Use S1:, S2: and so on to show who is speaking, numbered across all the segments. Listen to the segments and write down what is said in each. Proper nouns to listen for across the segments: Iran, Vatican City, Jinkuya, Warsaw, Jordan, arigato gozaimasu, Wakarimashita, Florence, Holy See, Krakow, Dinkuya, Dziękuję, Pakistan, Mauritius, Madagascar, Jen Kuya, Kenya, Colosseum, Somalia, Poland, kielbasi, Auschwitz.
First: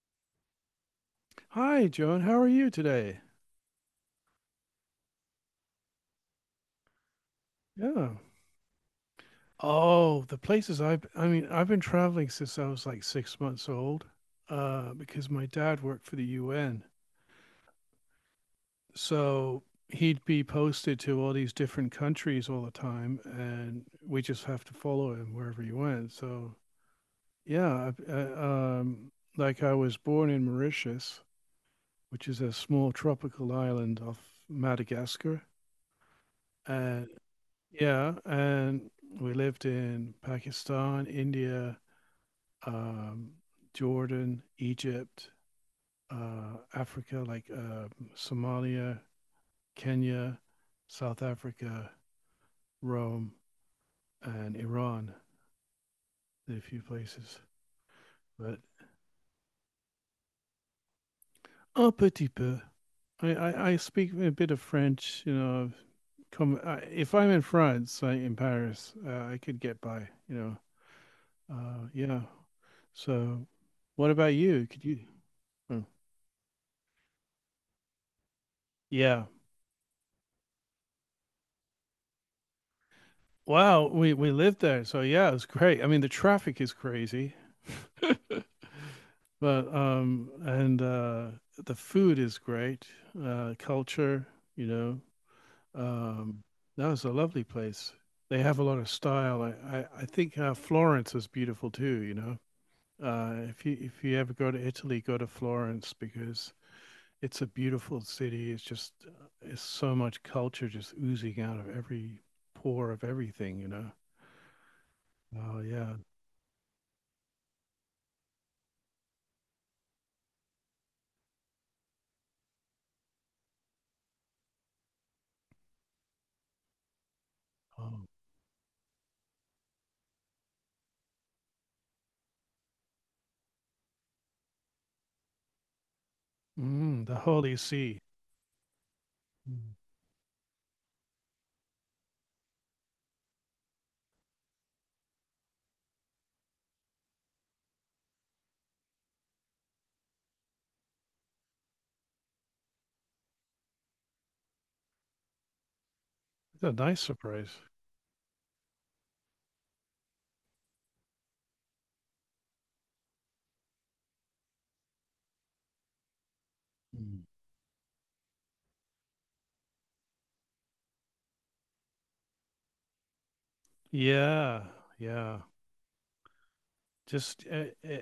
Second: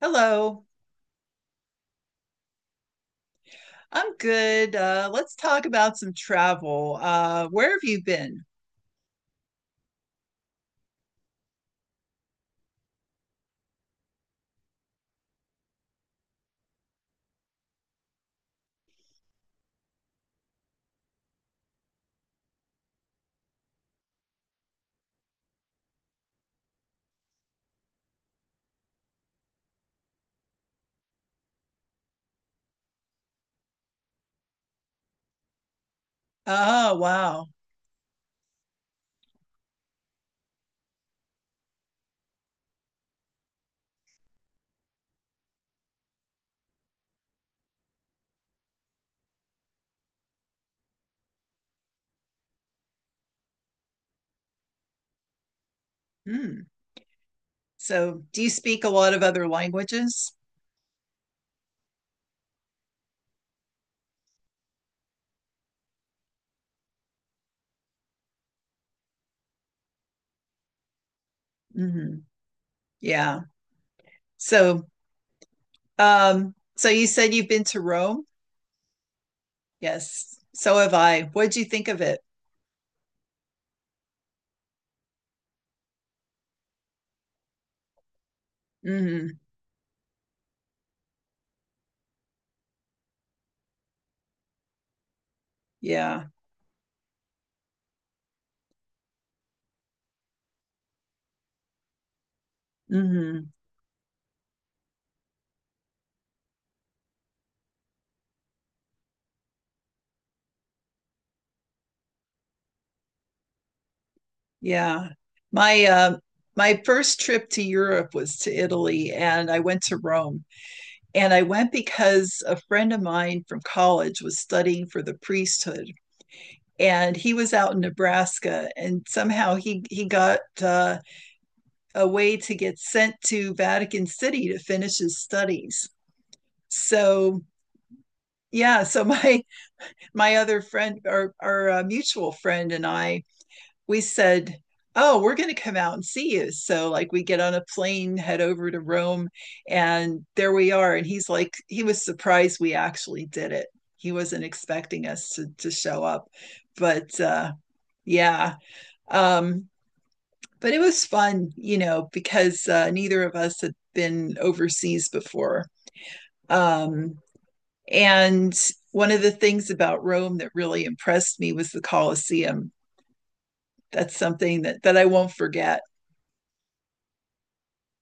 S1: Hello,
S2: Hi, Joan. How are you today?
S1: I'm good. Let's talk about some travel. Where have you
S2: Yeah.
S1: been?
S2: Oh, the places I mean, I've been traveling since I was like 6 months old, because my dad worked for the UN. So he'd be posted to all these different countries all the time, and we just have to follow him wherever he went. So yeah, like I was born in Mauritius, which is a small tropical island off Madagascar.
S1: Oh,
S2: And
S1: wow.
S2: Yeah, and we lived in Pakistan, India, um, Jordan, Egypt, Africa, like Somalia, Kenya, South Africa, Rome, and Iran. Did a
S1: Hmm.
S2: few places,
S1: So, do you
S2: but
S1: speak a lot of other languages?
S2: un petit peu. I speak a bit of French. You know, if I'm in France, in Paris, I could get by. You know, yeah.
S1: Hmm. Yeah.
S2: So, what about you? Could
S1: So,
S2: you? Hmm.
S1: so, you said you've been to Rome?
S2: Yeah.
S1: Yes. So have I. What'd you think of it?
S2: Wow. We lived there, so yeah, it was great. I mean, the traffic is crazy.
S1: Hmm.
S2: But and the food is great. Culture, you know,
S1: Yeah.
S2: um, that was a lovely place. They have a lot of style. I think Florence is beautiful too. You know,
S1: Hmm.
S2: if you ever go to Italy, go to Florence because it's a beautiful city. It's just it's so much culture just oozing out of every pore of everything, you know.
S1: Yeah.
S2: Oh
S1: My
S2: yeah.
S1: uh, my first trip to Europe was to Italy, and I went to Rome. And I went because a friend of mine from college was studying for the priesthood, and he was out in
S2: Oh.
S1: Nebraska, and somehow he got a way to get sent to Vatican City to finish his studies.
S2: Mm, the
S1: So,
S2: Holy See.
S1: yeah, my
S2: Mm.
S1: my other friend, our mutual friend, and I we said, "Oh, we're going to come out and see you." So, like, we get on a plane, head over to Rome, and there we are. And he's like, he was surprised we actually did it. He wasn't expecting us to show up.
S2: It's a nice
S1: But
S2: surprise.
S1: yeah, um, but it was fun, you know, because neither of us had been overseas before. Um,
S2: Mm.
S1: and one of the things about Rome that really impressed me was the Colosseum. That's something
S2: Yeah,
S1: that I won't
S2: yeah.
S1: forget.
S2: Just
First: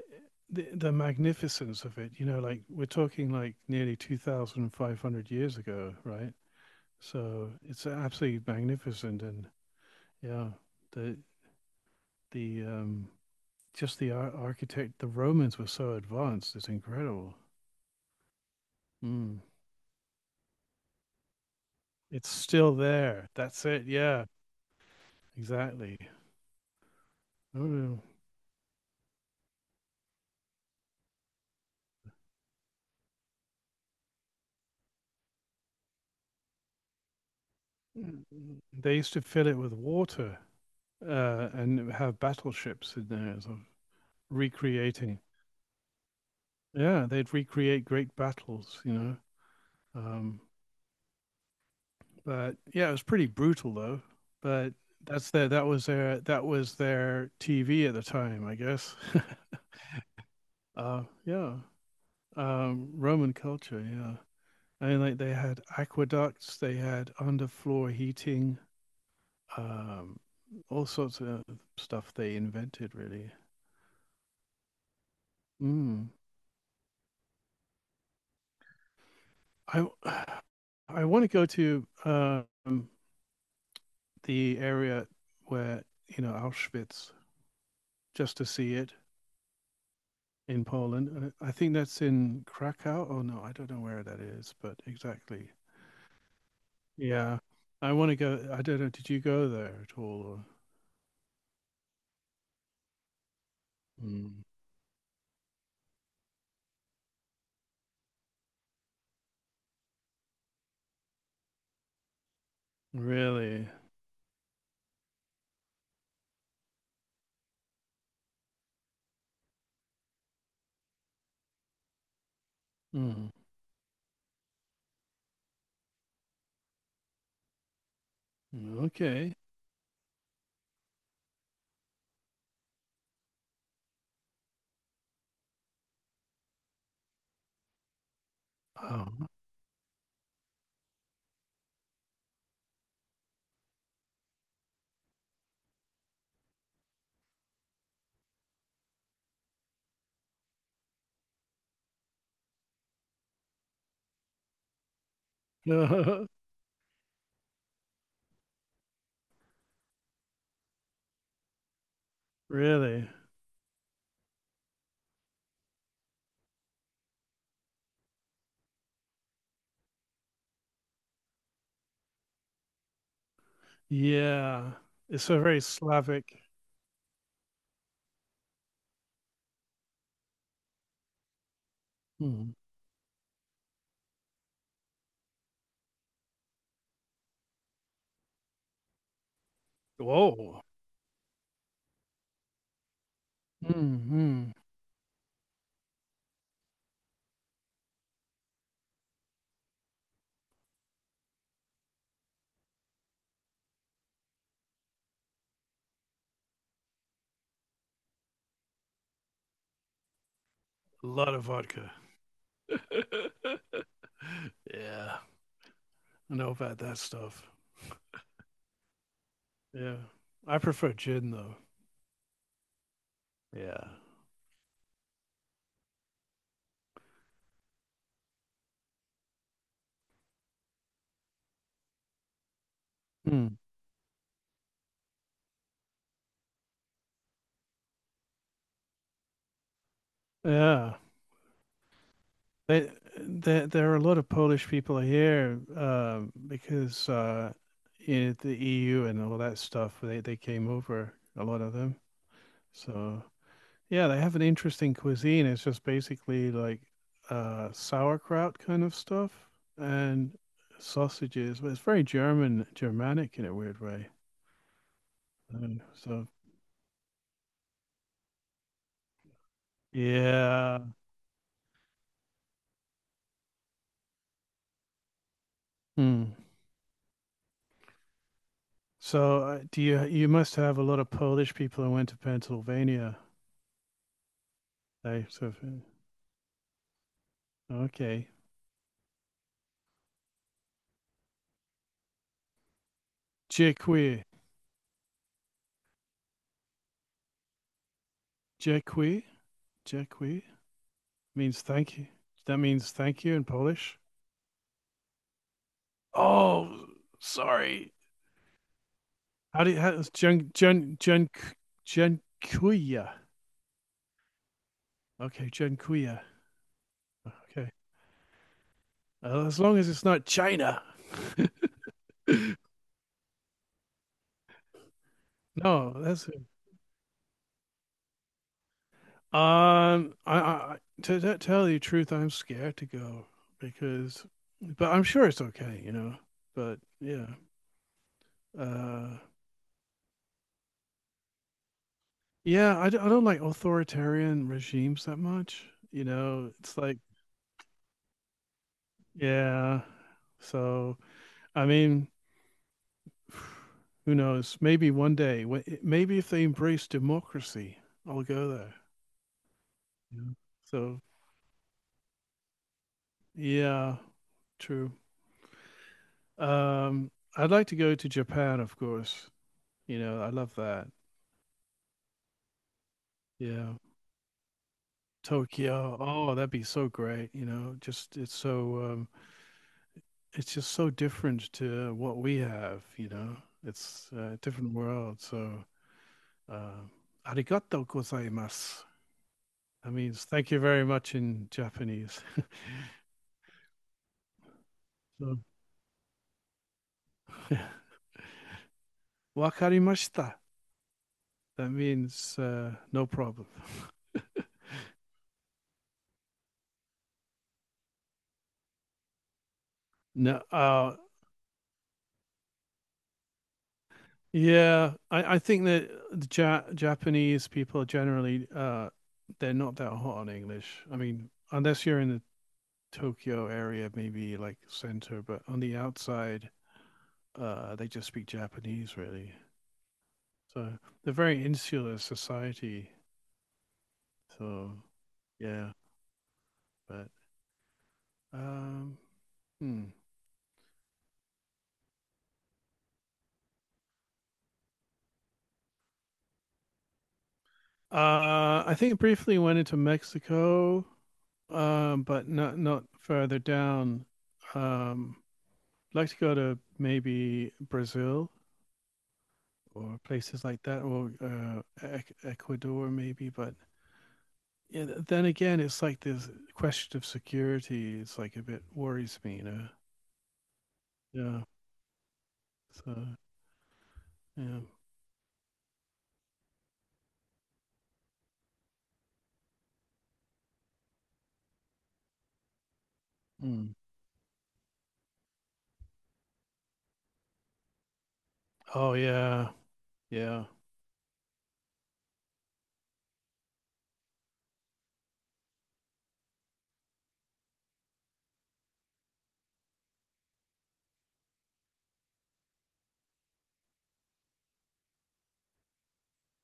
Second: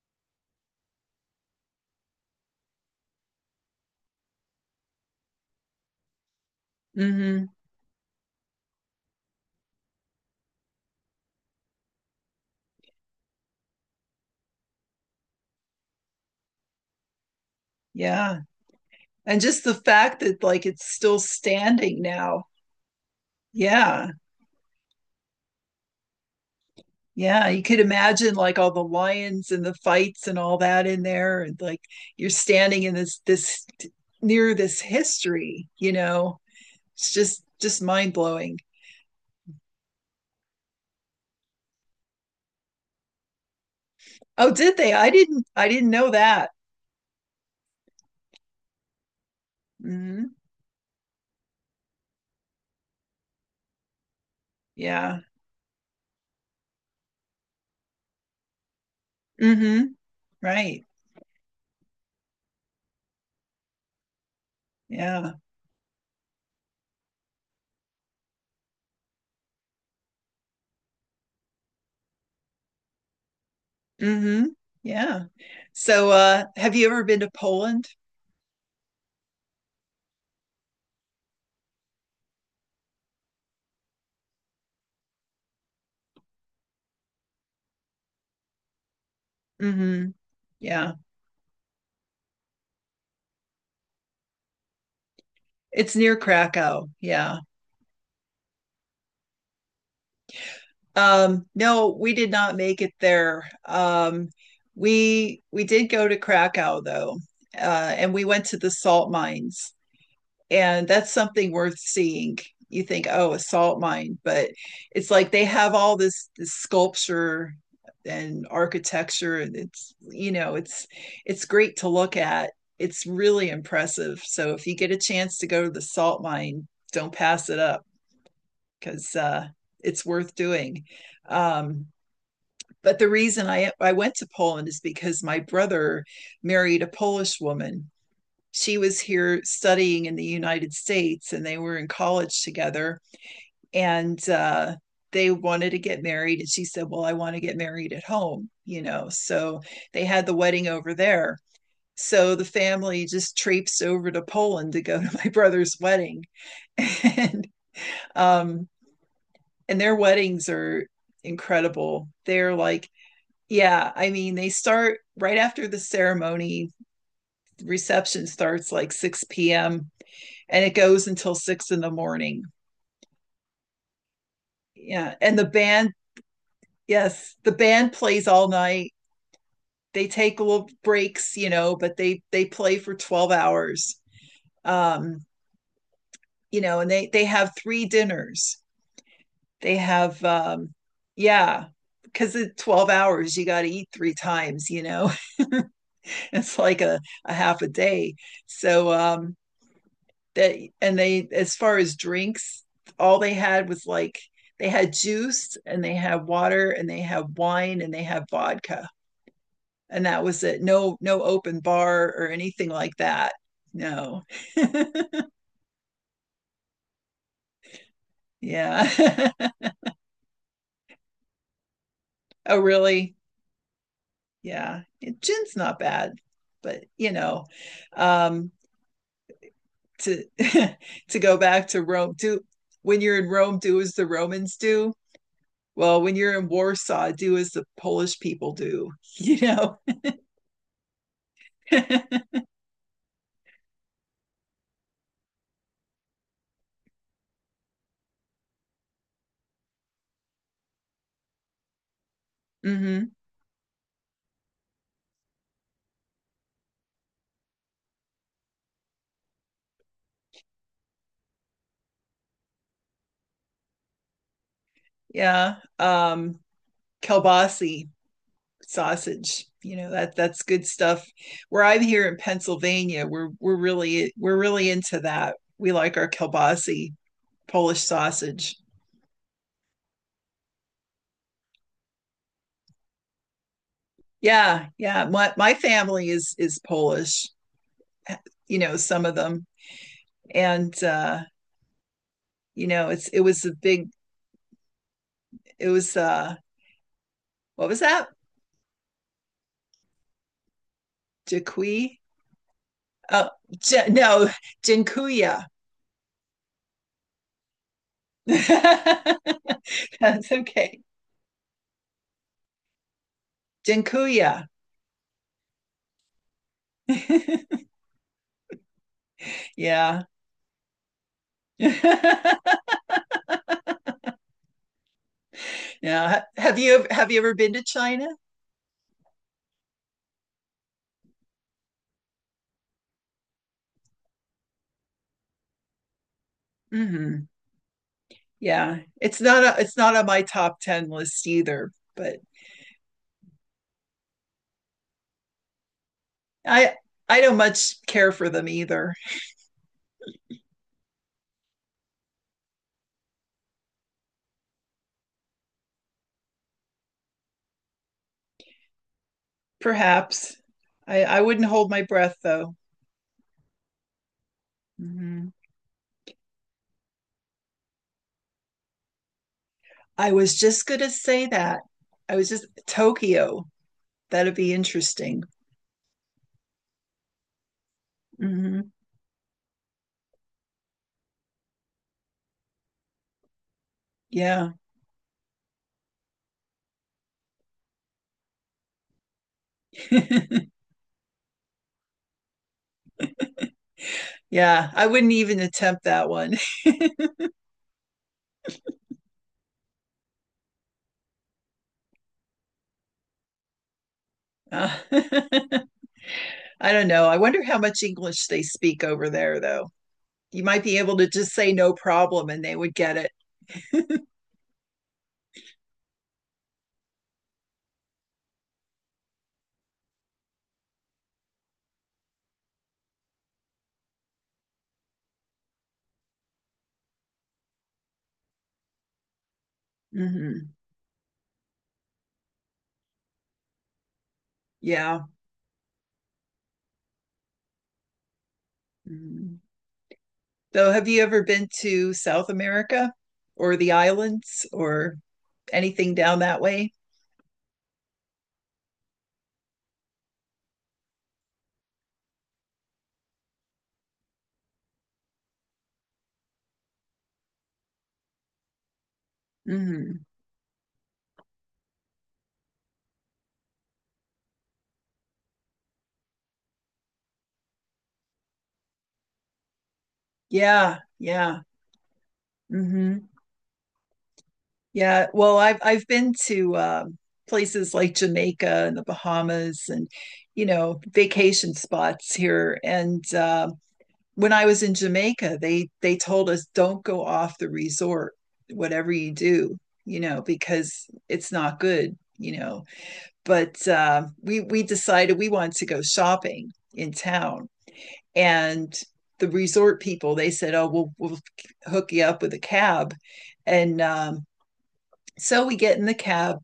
S2: the magnificence of it. You know, like we're talking like nearly 2,500 years ago, right?
S1: Mm-hmm.
S2: So it's absolutely magnificent, and yeah, the the just the architect, the Romans were so advanced. It's incredible.
S1: Yeah. And
S2: Mm.
S1: just the fact that like it's still standing
S2: It's
S1: now.
S2: still there. That's it.
S1: Yeah.
S2: Yeah, exactly.
S1: Yeah. You could
S2: Oh,
S1: imagine like all the lions and the fights and all that in there. And like you're standing in this near this history, you know, it's just
S2: yeah.
S1: mind blowing.
S2: They used to fill it with water and have battleships in there, sort of
S1: Oh, did they? I
S2: recreating.
S1: didn't, I didn't know that.
S2: Yeah, they'd recreate great battles, you know.
S1: Hmm.
S2: Um, but yeah, it was pretty brutal though. But
S1: Yeah.
S2: that was their TV at the time, I guess.
S1: Hmm. Right.
S2: Yeah, Roman culture. Yeah. And like they
S1: Yeah.
S2: had aqueducts, they had underfloor heating, um, all sorts of stuff they invented. Really,
S1: Hmm. Yeah.
S2: mm.
S1: So, have you ever been to Poland?
S2: I I want to go to the area where you know Auschwitz just to see it
S1: Hmm.
S2: in
S1: Yeah.
S2: Poland. I think that's in Krakow. Oh no, I don't know where that is, but exactly.
S1: It's near Krakow. Yeah.
S2: Yeah, I want to go. I don't know. Did you go there at all? Or...
S1: No, we did not make it there.
S2: Mm.
S1: We did go to Krakow, though, and we went to the salt mines, and that's something worth seeing. You think, oh, a
S2: Really?
S1: salt mine, but it's like they have all this sculpture and architecture, and it's great to look at. It's
S2: Mm.
S1: really impressive. So if you get a chance to go to the salt mine, don't pass it up, because
S2: Okay.
S1: it's worth doing. Um, but the reason I went to Poland is because my brother married a Polish woman. She was
S2: Um,
S1: here studying in the United States and they were in college together. And they wanted to get married. And she said, "Well, I want to get married at home, you know." So they had the wedding over there. So the family just traipsed over to Poland to go to my brother's wedding. and um, and their weddings are incredible. They're like,
S2: Really?
S1: yeah, I mean, they start right after the ceremony. Reception starts like 6 p.m. and it goes until 6 in the morning.
S2: Yeah.
S1: Yeah.
S2: It's
S1: And
S2: a
S1: the
S2: very
S1: band,
S2: Slavic.
S1: yes, the band plays all night. They take little breaks, you know, but they
S2: Hmm.
S1: play for 12 hours. Um, you know, and they have three dinners. They have
S2: Whoa.
S1: yeah, because it's 12 hours, you got to eat three
S2: Hmm.
S1: times. It's like a half a day. So that, and they, as far as drinks, all they had was like they had juice, and they had water, and they had wine, and they had vodka, and that was it. No,
S2: A
S1: no
S2: lot of
S1: open
S2: vodka.
S1: bar or anything like that. No.
S2: Yeah. I know about that stuff.
S1: Yeah.
S2: Yeah. I prefer gin though.
S1: Oh, really?
S2: Yeah.
S1: Yeah, gin's not bad. But you know um to to go back to Rome, do when you're in
S2: Hmm.
S1: Rome, do as the Romans do. Well, when you're in Warsaw, do as the Polish people do. you know
S2: Yeah. They, there, there are a lot of Polish people here because in the EU and all that stuff, they came over, a lot of them.
S1: hmm.
S2: So yeah, they have an interesting cuisine. It's just basically like sauerkraut kind of stuff and sausages, but it's very German, Germanic in a weird way.
S1: Yeah.
S2: Uh, So
S1: Kielbasi sausage. You know that that's good
S2: yeah.
S1: stuff. Where I'm here in Pennsylvania, we're really into that. We like our
S2: Hmm.
S1: kielbasi Polish sausage.
S2: So do you must have a lot of Polish people who went to Pennsylvania.
S1: Yeah, yeah.
S2: They
S1: My
S2: sort of
S1: family is Polish.
S2: okay.
S1: You know some of them, and you know, it was a big,
S2: Dziękuję.
S1: it was what was that?
S2: Dziękuję. Dziękuję means thank
S1: Jakui?
S2: you. That means thank
S1: Oh,
S2: you in Polish.
S1: No, Jinkuya.
S2: Oh, sorry. How is
S1: That's
S2: Jen,
S1: okay.
S2: Jen, Jen, Jen Kuya?
S1: Dinkuya.
S2: Okay, Jen Kuya. Okay. As long as
S1: Yeah.
S2: it's not China.
S1: Yeah.
S2: No, that's it.
S1: Have you ever been to China?
S2: I To tell you the truth, I'm scared to go, because, but I'm sure it's okay, you know. But
S1: Hmm.
S2: yeah,
S1: Yeah.
S2: uh,
S1: It's not on my top 10 list either, but
S2: yeah, I don't like authoritarian regimes that much, you know.
S1: I
S2: It's like,
S1: I don't much care for them either.
S2: yeah, so I mean, who knows? Maybe one day, maybe if they embrace democracy, I'll go there. Yeah.
S1: Perhaps.
S2: So,
S1: I wouldn't hold my breath, though.
S2: yeah, true.
S1: Hmm.
S2: Um, I'd like to go to Japan, of course. You
S1: I
S2: know, I
S1: was
S2: love
S1: just going
S2: that.
S1: to say that. I was just Tokyo,
S2: Yeah.
S1: that'd be interesting.
S2: Tokyo. Oh, that'd be so great. You know, just it's
S1: Hmm.
S2: so it's just so different to what we have. You know, it's a
S1: Yeah.
S2: different world. So, uh, arigato gozaimasu. That means thank you very much in Japanese.
S1: Yeah, I wouldn't
S2: So,
S1: even attempt that one.
S2: Wakarimashita. That means no problem.
S1: Uh, I don't know. I wonder how much English they speak over there, though.
S2: No,
S1: You might be able to just say no problem and they would get it.
S2: yeah, I think that the ja Japanese people generally they're not that hot on English. I mean, unless you're in the Tokyo area, maybe like center, but on the outside, they just speak Japanese really.
S1: Hmm.
S2: So they're very insular society. So
S1: Yeah.
S2: yeah, but um,
S1: Mhm.
S2: hmm.
S1: So have you ever been to South America or the islands or anything down that way?
S2: I think it briefly went into Mexico, but not further down. Um, I'd like to go to maybe Brazil or
S1: Hmm.
S2: places like that, or Ecuador maybe. But yeah, then again, it's like this question of security. It's like a bit worries me, you know.
S1: Yeah,
S2: Yeah.
S1: yeah.
S2: So
S1: Hmm.
S2: yeah.
S1: Yeah. Well, I've been to places like Jamaica and the Bahamas and, vacation spots here. And
S2: Mm.
S1: when I was in Jamaica, they told us don't go off the resort, whatever
S2: Oh
S1: you
S2: yeah.
S1: do, you know,
S2: Yeah.
S1: because it's not good. But we decided we wanted to go shopping in town, and the resort people they said, oh, we'll hook you up with a cab, and so we get in the cab,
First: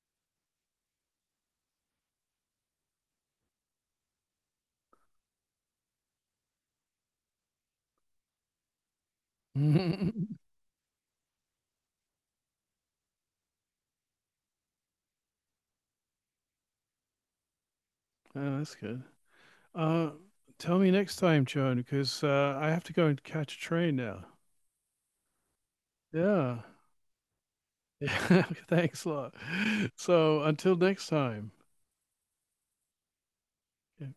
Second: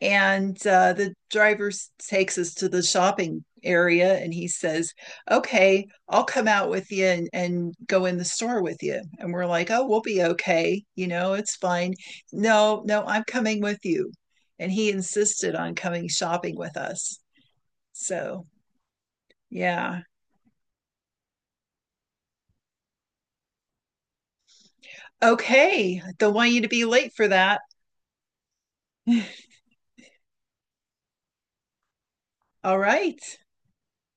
S1: and the driver takes us to the shopping area, and he says, "Okay, I'll come out with you, and, go in the store with you." And we're like, "Oh, we'll be okay. You know, it's fine." "No, no, I'm coming with you." And he insisted on coming shopping with us. So,
S2: Oh, that's good.
S1: yeah.
S2: Uh, Tell me next time, Joan, because I have to go and catch a train now.
S1: Okay. Don't want
S2: Yeah.
S1: you to be late for that.
S2: Yeah. Thanks a lot. So until next time.
S1: All right.
S2: Yeah.